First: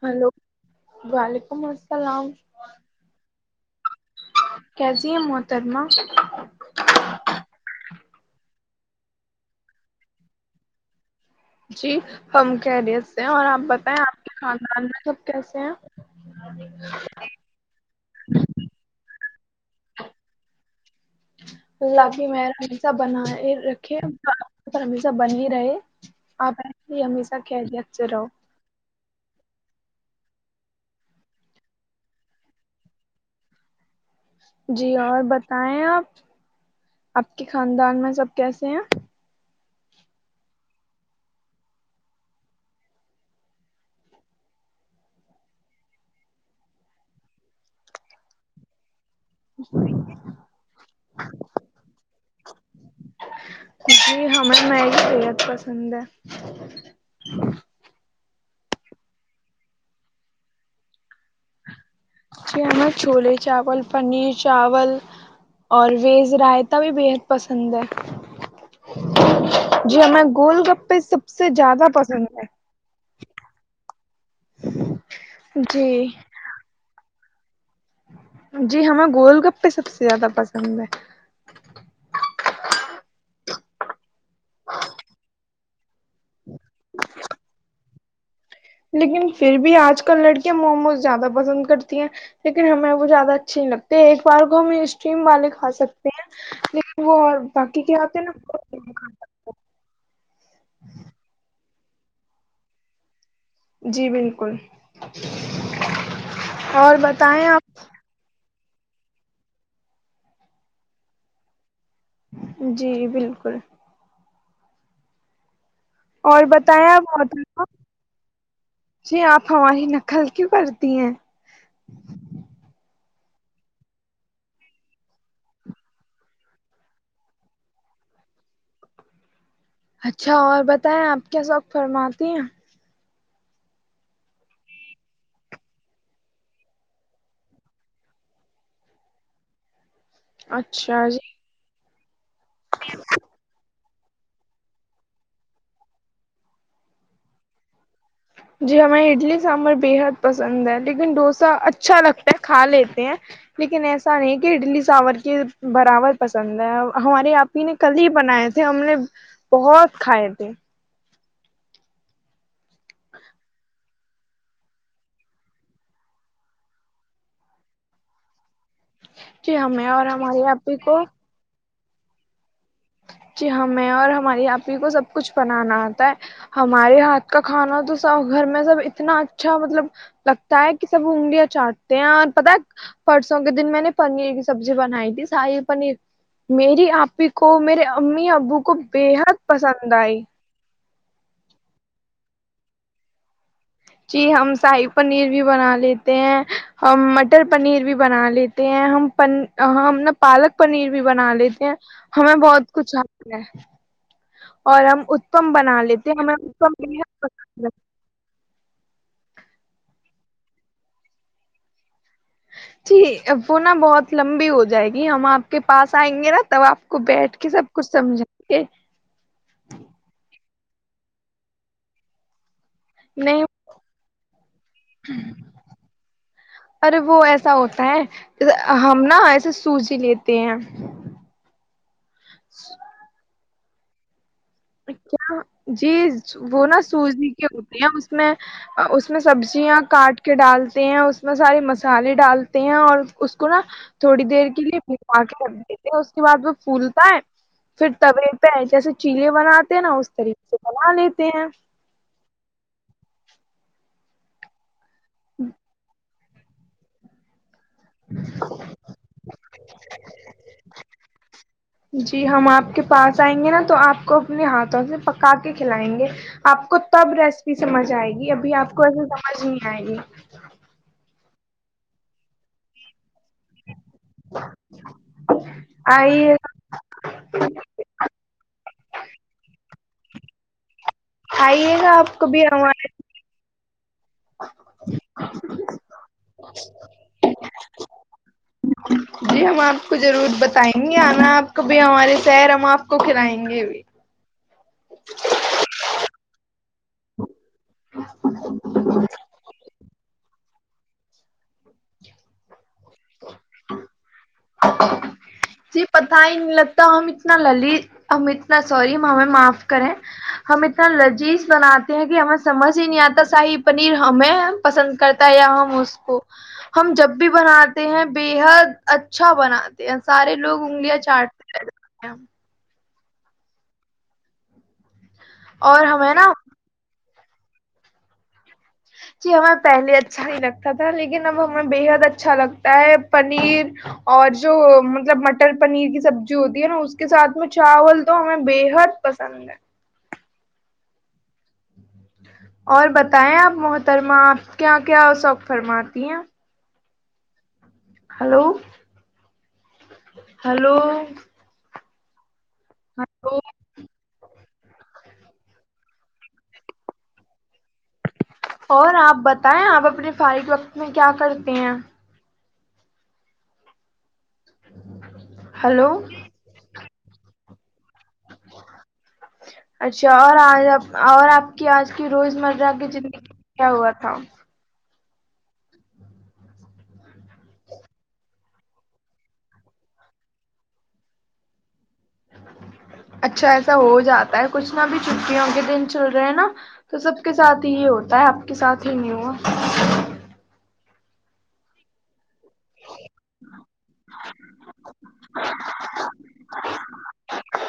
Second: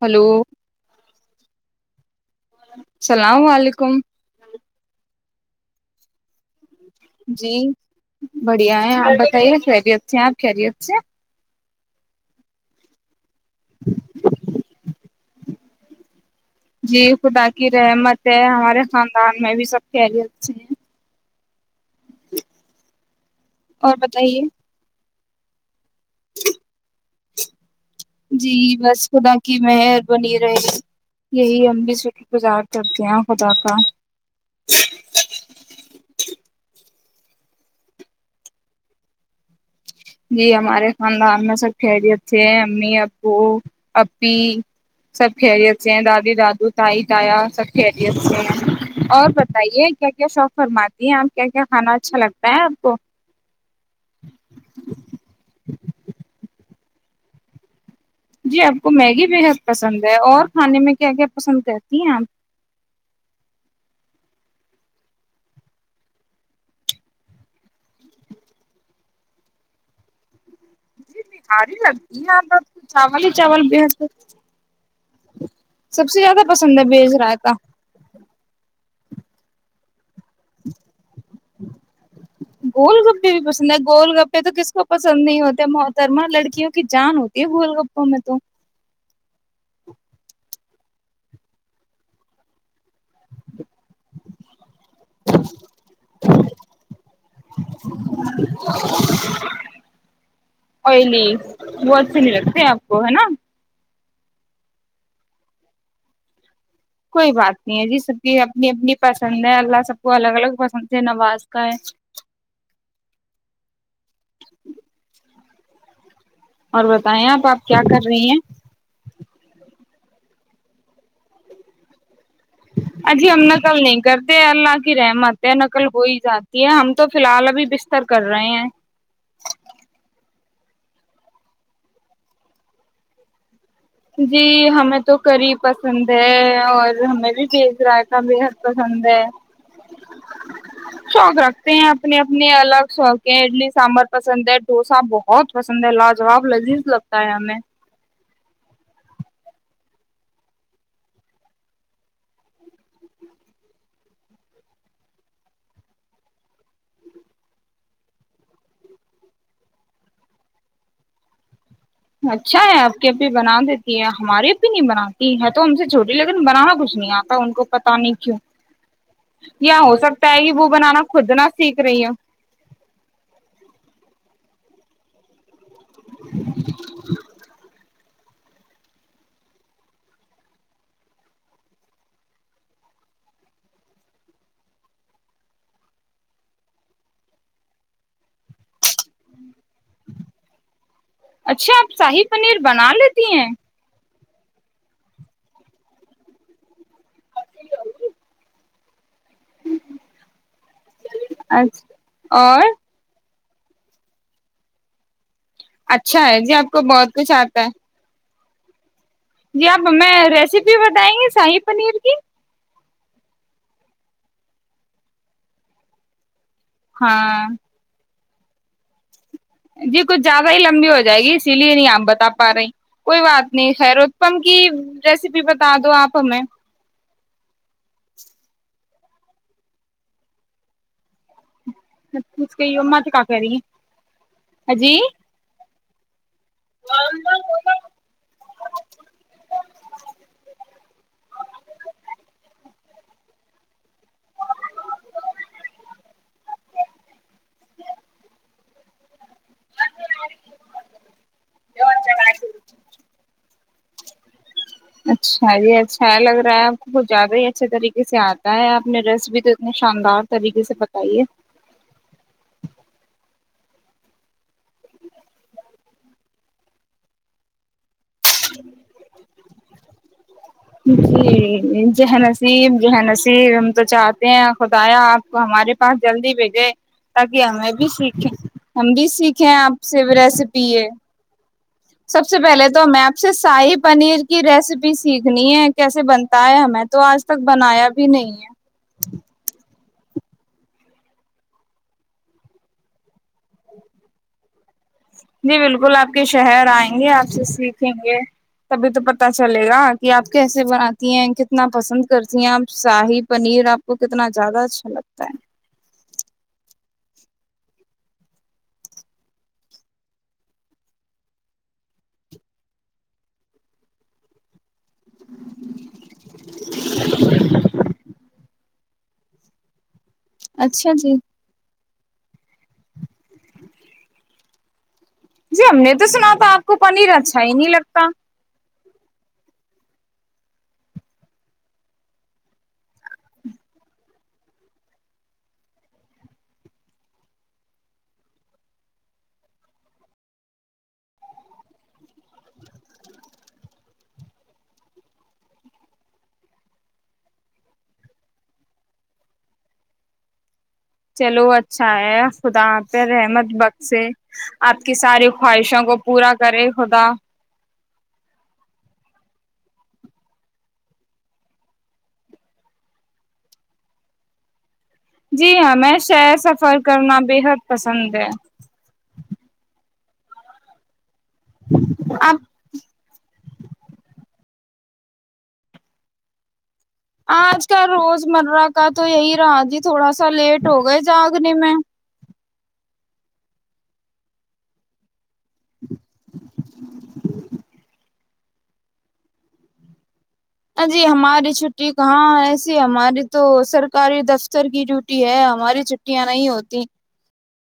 Hello [unintelligible] وعلیکم السلام اللام علیکم ترما جی بڑھیا ہے آپ بتائیے خیریت سے ہیں آپ خیریت سے جی ہم کہہ رہے اور آپ بتائیں آپ کے خاندان میں جب کیسے ہیںپ جی خدا کی رحمت ہے ہمارے خاندان میں بھی سب کہری اے ہیں اللہ کی میں ہمیشہ بن اور رکھے بتائیے سب بن ہی رہے آپ ای ہمیشہ کہ دت سے رہو جی بس خدا کی مہر بنی رہے یہی ہم بھی شکر گزار کرتے ہیں خدا کا جی اور بتائیں آپ آپ کے خاندان میں سب کیسے ہیں جی ہمارے خاندان میں سب خھییریت تھے ہیں امی ابو پپی سب خیریت تھے ہیں دادی دادو تائی تایا سب خھیریت تھے اور بتائیے کیا کیا شوق فرماتی ہیں آپ کیا کیا کھانا اچھا لگتا ہے آپ کو ک ہمیں مائ بحت پسند ہے [unintelligible] جی آپ کو میگی بےحد پسند ہے اور کھانے میں کیا کیا پسند کرتی ہیں آپ جی ہمیں چوولے چاول پنیر چاول اور ویج رائتا بھی بےحد پسند ہے جی ہمیں گول گپ پہ سب جی سے بھاری زیادہ لگتی پسند آپ ہے کو چاول ہی چاول بھی حتے جی سب سے زیادہ پسند ہے بیج رائے [unintelligible] جی ہمیں گولڈ کپہ سب سے زیادہ پسند ہے گول گپے بھی پسند ہے گول گپے تو کسی کو پسند نہیں ہوتے محترما لڑکی کیک جان ہوتی ہے بول ہو میں تو لیکن پھر بھی آج کل لڑکیاں موموز زیادہ پسند کرتی ہیں لیکن ہمیں وہ زیادہ اچھیے نہیں لگتی ایک بار کو ہم اسم والے کھا سکتے ہیں لیکن وہ اور باقی کیا آتے ہیں نا کھا سک آئلی وہ اچھے نہیں لگتے آپ کو ہے نا سکتے۔ جی بالکل اور بتائیں آپ انی اپنی پسند ہے اللہ سب کو الگ الگ پسند سے نواز کا ہے جی بالکل اور بتائیں آپ آپ کیا کر رہی ہیں جی آپ ہماری نقل کیوں کرتی ہیں ا جی ہم نقل نہیں کرتے اللہ کی رحمت ہے نقل ہو ہی جاتی ہے ہم تو فی الحال ابھی بستر کر رہے ہیں اچھا اور بتائیں آپ کیا س وقت فرماتی ہیں جی ہمیں تو کری پسند ہے اور ہمیں بھی بیج رائ کا بےحد پسند ہے اچھا شوق رکھتے ہیں اپنے اپنے الگ شوق ہے ای لیسٹ سانبر پسند ہے ڈوسا بہت پسند ہے لاجواب لذیذ لگتا ہے ہمیں جی ہمیں اڈلی سانورر بےحد پسند ہے لیکن ڈوسا اچھا لگتا ہے کھا لیتے ہیں لیکن ایسا نہیں کہ اڈلی سانور کے برابر پسند ہے ہمارے آپ ہی نے کل ہی بنائے تھے ہم نے بہت کھائے تھے اچھا ہے آپ کے یہ بھی بنا دیتی ہے ہماریے بھی نہیں بناتی ہے تو ہم سے چھوٹی لیکن بنانا کچھ نہیں آتا ان کو پتا نہیں کیوں جی یا ہمیں ہو اور سکتا ہے ہمارے کہ وہ آپی بنانا کو کھودنا سیکھ رہی ہ جی ہمیں اور ہماری آپ ہی کو سب کچھ بنانا آتا ہے ہمارے ہاتھ کا کھانا تو گھر میں سب اتنا اچھا مطلب لگتا ہے کہ سب انگلیاں چاٹتے ہیں اور پت پرسوں کے دن میں نے پنیر کی سبزی بنائی تھی ساری پنیر میری آپ ہی کو میرے امی ابو کو بےحد پسند آئی اچھا آپ شاہی پنیر بنا لیتی ہیں جی ہم شاہی پنیر بھی بنا لیتے ہیں ہم مٹر پنیر بھی بنا لیتے ہیں ہم ہم نے پالک پنیر بھی بنا لیتے ہیں ہمیں اچھا اور بہت کچھ اور ہم تو ہم بنا لیتے اچھا ہے جی آپ کو بہت کچھ آتا ہے ہمیںت جی آپ میں ریسیپی بتائیں گے شاہی پنیر کی جی وہ نا بہت لمبی ہو جائے گی ہم آپ کے پاس آئیں گے نا تب آپ کو بیٹھ ہاں کے سب کچھ سمجھا کہ جی کچھ زیادہ ہی لمبی ہو جائے گی اسی لیے نہیں آپ بتا پا رہے کوئی بات نہیں خیرتپم کی ریسیپی بتا دو آپ ہمیں ارے وہ ایسا ہوتا ہے ہم نا ایسے سوجی لیتے ہیں مس کہئی مات کاکہاری کیا جی وہ نا سوزی کے ہوتے ہیں اس میں اس میں سبزیاں کاٹ کے ڈالتے ہیں اس میں سارے مسالے ڈالتے ہیں اور اس کو نا تھوڑی دیر کے لیے بوا کے رکھ دیتے ہیں اس کے بعد وہ پھولتا ہے پھر تے پہ ہے جیسے چیلے بناتے ہیں نا اس طریقے سے بنا لیتے ہیں اچھا ہے اچھ بہ لگ رہا ہے آ کو کچت زیادہ ہے اچھے طریقے سے آتا ہے آپ نے رس بھی تو اتنے شاندار طریقے سے بتائی ہوں جی ہم آپ کے پاس آئیں گے نا تو آپ کو اپنے ہاتھوں سے پکا کے کھلائیں گے آپ کو تب ریسیپی سمجھ آئے گی ابھی آپ کو ایسیے سمجھ نہیں آئے گی جی جہنصیب زہنا ج ہم تو چاہتے ہیں خدایا آپ کو ہمارے پاس جلدی آئیے بھیجے تاکہ ہمیں بھی سیکھیں ہم بھی سیکھیں آپ سے ریسیپی ہے آئیے گا آپ سب کو سے بھی پہلے ہمارے تو میں آپ سے صاحب پنیر کی ریسیپی سیکھ کیسے بنتا ہے ہمیں تو آج تک بنایا بھی نہیں ہے جی ہم آپ کو ضرور بتائیں گے آنا آپ ک بھی ہمارے شر ہم آپ کو کھلائیں گے بھی جی بالکل آپ کے شہر آئے گے آپ سے سیکھیں گے تبھی تو پت چلے گا یہ آپ کیسے بناتی ہیں کتنا پسند کرتی ہیں آپ شاہی پنیر آپ کو کتنا زیادہ اچھا لگتا ہے جی پتہ ہی نہیں لگتا تو ہم اتنا للیذ ہم اتنا سوری ہمیں معاف کریں ہم اتنا لذیذ بناتے ہیں کہ ہمیں سمجھ ہی نہیں آتا شاہی پنیر ہمیں سن کرتا ہے یہاں ہم اس کو ہم جب بھی بناتے ہیں بے حد اچھ اچھا بنات ہیں سارے لوگ اچھا انگلیاں جی چاٹتے ہیں [unintelligible] جی ہم اور نے تو ہمیں نا سنا تھا آپ کو پنیر اچ کہا ہے نہیں لگتا جی ہمیں پہلے اچھا نہیں لگتا تھا لیکن اب ہمیں بے حد اچھا لگتا ہے پنیر اور جو مطلب مٹر پنیر کی سب جو ہوتی ہے نا اس کے ساتھ میں چاول دو ہمیں بے حد پسند ہے اور بتائیں آپ محترمہ آپ کیا کیا سوق فرماتی ہیں ہلو ہیلو چلو اچھا ہے آف خدا پ رحمد بخشے آپ کی ساری خواہشوں کو پورا کرے خدا اور آپ بتائیں آپ اپنے فارغ وقت میں کیا کرتے ہیں جی ہاں ہلو میں شہ سفر کرنا بے حد پسند ہے اچھا اور آپ اور آپ کی آج کی اب روزمرہ کی زندگی میں کیا ہوا تھا آج کل روزمرہ کا تو یہی رہا جی تھوڑا سا لیٹ ہو گئے جاگنے میں اچھا ایسا ہو جاتا ہے کچھ نہ بھی چ چٹیوں کے دن چل رہے ہیں نا تو سب کے سھ ہی ہوتے بت ہے آپ کے ساتھ ہی نہیں ہوا جی ہماری چھٹی کہاں ایسی ہماری تو سر سرکاری دفتر کی ڈیوٹی ہے ہماری چھٹیاں نہیں ہوتی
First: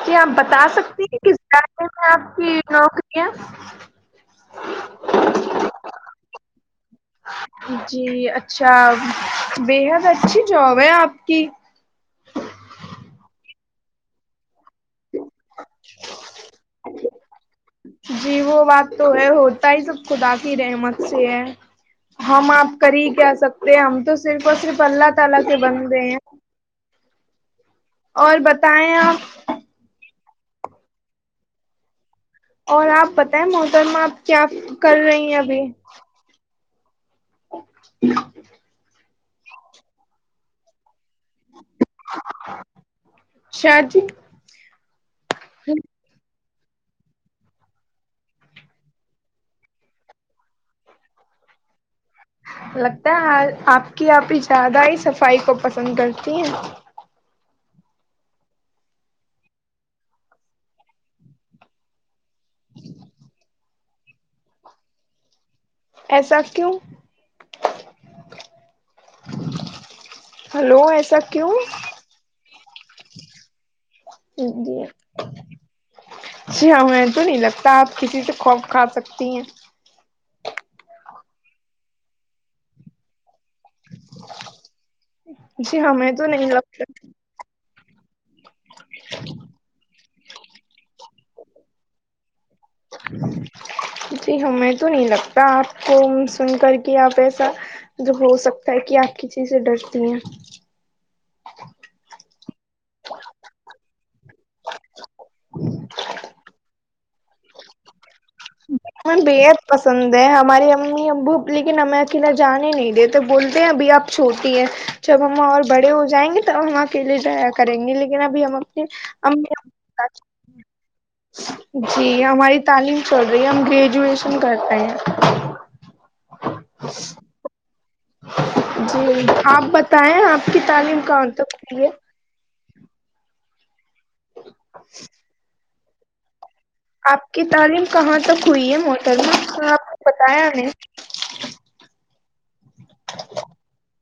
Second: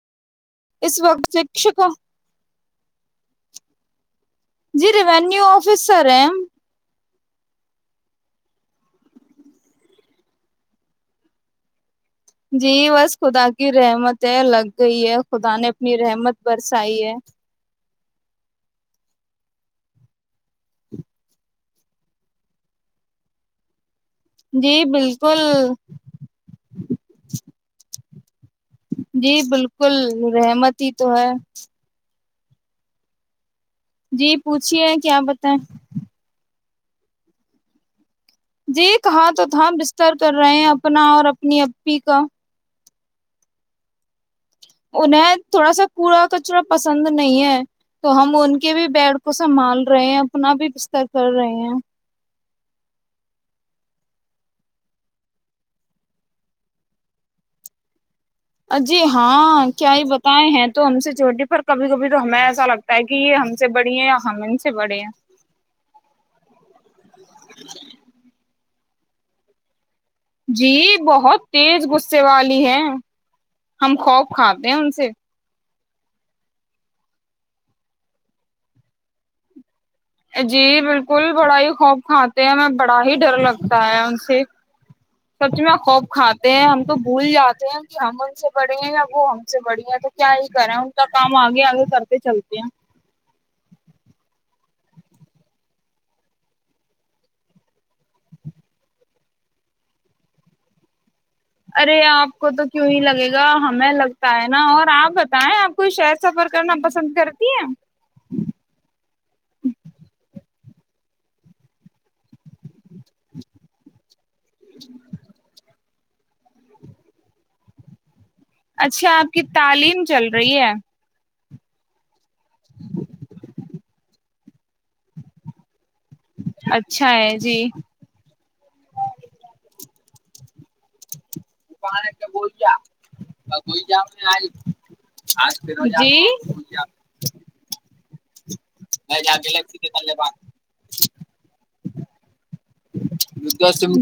کیا ہم پتا بتا اس سکتی ہیں وقت کس شکشک بارے میں آپ کی ن نوکری ہے جی ریوینیو آفیسر ہیں ہم جی اچھا بےحد اچھی جاب ہے آپ کی جی بس خودا گ رہے مت الگ گئی ہے خدا نے اپنی رحمت برسائی ہے جی وہ بات تو ہے ہوتا ہی سب خدا کی رحمت سے ہے ہم آپ کر ہی کہ سکتے ہم تو ہم صرف جی اللہ بالکل کے بندے ہیں۔ [unintelligible] اور بت جی بالکل پ رحمتی ہی تو ہے اور آپ پتیں موسم پرم آپ جی کیا پوچھیے کر کیا رہی ہیں بتائیں ابھی جی کہاں تو تھا بستر کر رہے ہیں اپنا اور اپنی اپی کا شاہ جی انہیں تھوڑا سا پورا کچرا پسند نہیں ہے تو ہم ان کے بھی بیڈ کو سنبھال رہے ہیں اپنا بھی بستر کر رہے ہیں لگتا ہے آپ کی آپ بھی زیادہ ہی صفائی کو پسند کرتی ہیں جی ہاں کیا یہ بتائے ہیں تو ہم سے چھوٹی پر کبھی کبھی تو ہمیں ایسا لگتا ہے کہ یہ ہم سے بڑی ہیں یا ہم ان سے بڑے ہیں ایسا کیوں جی ہلو ایسا بہت کیوں تیز غصے والے ہے ہم خوف کھاتے ہیں جی ان سے جی ہاں میں تو نہیں لگتا آپ کسی سے خوف کھا سکتی ہیں جی بالکل بڑا ہی خوف کھاتے ہیں ہم بڑا ہی ڈر لگتا تا ان سے سب چی میں جی خوف ہمیں تو کھاتے نہیں ہیں ہم تو لگتا بھول جاتے ہیں کہ ہم ان سے بڑے ہیں یا وہ ہم سے بڑے ہیں تو کیا یہ کریں ان کا کام آگے آگے کرتے چلتے ہیں جی ہمیں تو نہیں لگتا آپ کو سن کر کے آپ ایسا جو ہو سکتا ہے کہ آپ کسیز سے ڈرتی ہیں ارے آپ کو تو کیوں ہی لگے گا ہمیں لگتا ہے نا اور آپ بتائیں آپ کو شہر سفر کرنا پسند کرتی ہے ہم بےحد پسند ہے ہماری امی ابو لیکن ہمیں اکیلا جانے نہیں د تو بولتے ہیں ابھی آپ چھوٹی ہیں جب ہما اور بڑے ہو جائیں گے تو ہم اکیلے ج کریں گے لیکن ابھی ہم اپنے اچھا آپ کی امی تعلیم چل ابو رہی ہے جی ہماری تعلیم ا ہم گریجویشن کرتے ہیں اچھا ہے جی جی آپ بتائیں آپ کی تعلیم کون وہ پ کیا بول [inaudible] وہئی جؤ میںج جی آپ کی تعلیم کہاں تک [unintelligible] ہوئی ہے موٹر میں آپ کو بتایا ہم نے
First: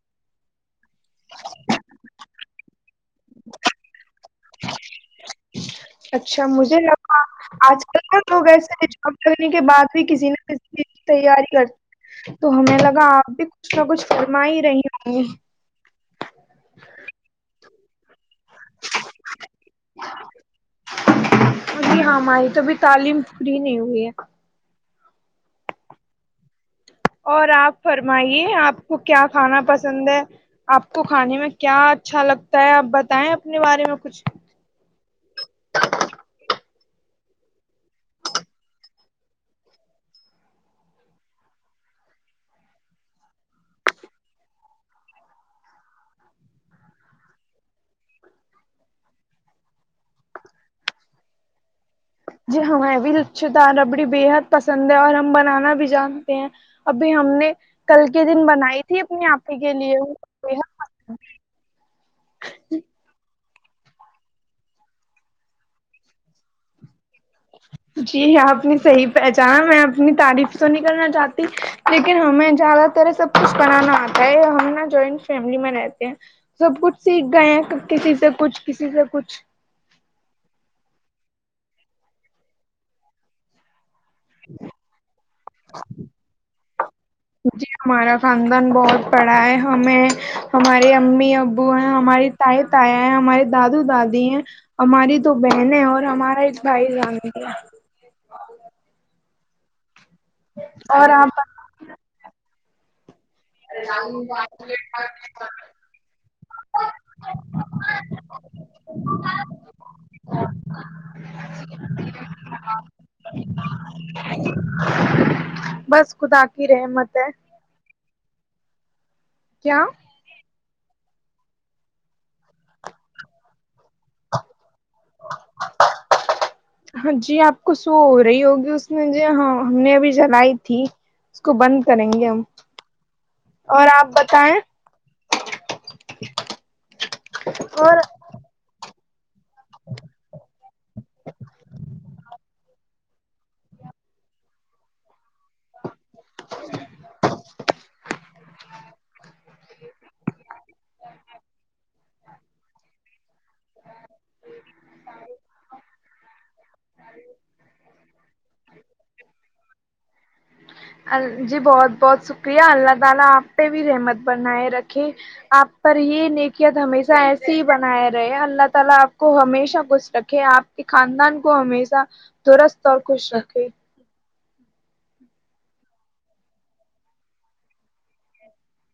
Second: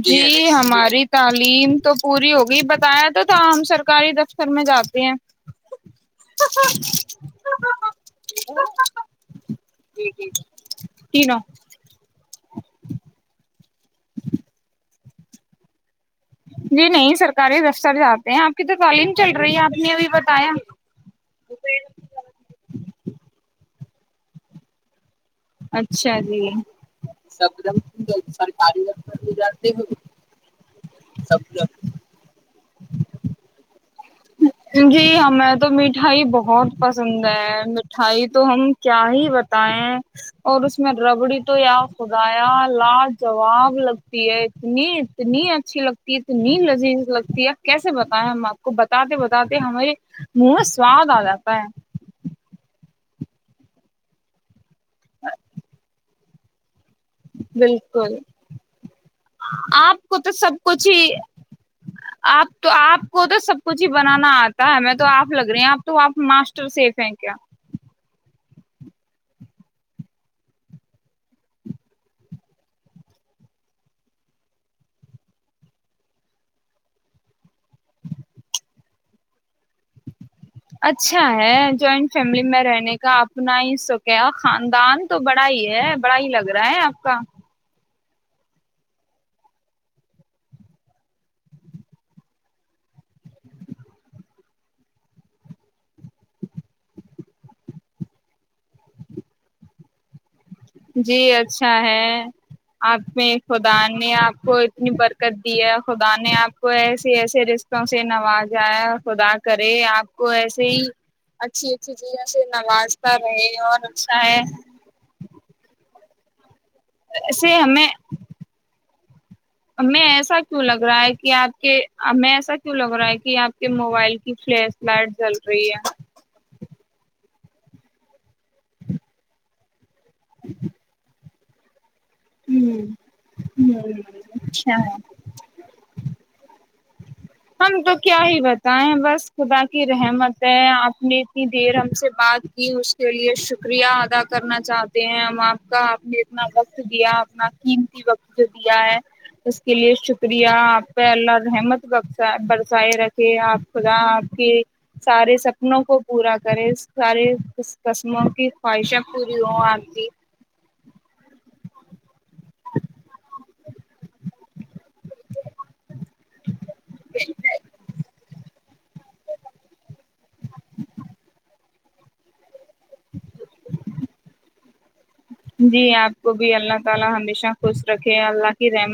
جی ہماری تعلیم تو پوری ہوگئی بتایا تو ہم سرکاری دتر اچھا مجھے لگا آج کل تو لوگ ایسے ہیں جاب کرنے کے بعد بھی کسی نہ کسی تینوں تیاری کرتے تو ہمیں لگا آپ بھی کچھ نہ کچھ فرم ہی رہی ہوں گی جی نہیں سرکاری دفتر جا آپ کی تو تعلیم چل رہی ہے آد نے ابھی بتایا جی ہاں ہماری تو بھی تعلیم [unintelligible] اچھا جی اور آپ فرمائیے آپ کو کیا کھانا پسند ہے آپ کو کھانے میں کیا اچھا لگتا ہے آپ بتائیں اپنے بارے میں کچھ جی ہمیں تو مٹھائی بہت پسند ہے مٹھائی تو ہم کیا ہی بتائےیں اور اس میں ربڑی تو یا خدایا لاجاب لگتی ہے اتنی اتنی اچھی لگتی ہے اتنی لذیذ لگتی ہے کیسے بتائیں ہم آپ کو ب بتاتے بتاتے ہمارے منہ میں سواد آ جاتا ہے جی ہاں ا بھیچ د ربڑی بے حد پسند ہے اور ہم بنانا بھی جانیں پ ہیں ابھی ہم نے کل بالکل کے دن بنائی تھی اپنے آپ ہی کے لیے آپ کو تو سب کچھ ہی آپ تو آپ کو تو سب کچھ ہی بنانا آتا ہے ہم تو آپ لگ رہی ہیں آپ تو آپ ماسٹر سیف ہیں کیا جی ہ اپنی صحیح پہچان میں اپنی تعریف تو نہیں کرلنا چاہتی لیکن ہمیں زیادہ تر سب کچھ بنانا آتا ہے ہم نا جوائنٹ فیملی میں رہتے ہیں سب کچھ سیکھ گئے ہیں کسی سے کچھ کسی سے کچھ اچھا ہے جوائنٹ فیملی میں رہنے کا اپنا ہی سب کیا خاندان تو بڑا ہی ہے بڑا ہی لگ رہا ہے آپ کا جی ہمارا خاندان بہت بڑا ہے ہمیں ہمارے امی ابو ہیں ہماری تائے تایا ہیں ہمارے دادو دادی ہیں ہماری تو بہن ہے اور ہمارا ایک بھائی جان ہے اور جی آپ اچھا ہے آپ [unintelligible] میں خدا نے آپ کو اتنی برکت دی ہے خدا نے آپ کو ایسے ایسے رشتوں سے نوازایا خدا کرے آپ کو ایسے ہی اچھی اچھی چیزوں سے نوازتا رہے اور اچھا ہے بس خدا [unintelligible] ہے ایسے ہمیں کیا میں ایسا کیوں لگ رہا ہے کہ آپ کے ہمیں ایسا کیوں لگ رہا ہے کہ آپ کے موبائل کی فلیش لائٹ جل رہی ہے ہاں جی آپ کو سو ہو رہی ہوگی اس میں ہاں ہم نے ابھی جلائی تھی اس کو بند کریں گے ہم ہوں اور آپ بتائیں اچھا [unintelligible] ہم تو اور کیا ہی بتائے بس خدا کی رحمت ہے آپ نے اتنی دیر ہم سے بات کی اس کے لیے شکریہ ادا کرنا چاہتے ہیں ہم آپ کاپ نے اتنا وقت دیا اپنا قیمتی وقت جو دیا ہے اس کے لیے شکریہ آپ پہ اللہ رحمت ب برسائے رکھے آپ خدا آپ کے سارے سپنوں کو پورا کرے سارے قسموں کی خواہشیں پوری ہوں آپ کی جی بہت بہت شکریہ اللہ تعالی اپ پہ بھی رحمت بنائے رکھیں اپ پر یہ نیکیاں تو ہمیشہ ایسے ہی بنائے رہے اللہ تعالی اپ کو ہمیشہ خوش رکھے اپ کے خاندان کو ہمیں دورست طڑ کو رکے جی اپ کو بھی اللہ تعالی ہمیشہ خوش رکھے اللہ کی رحمت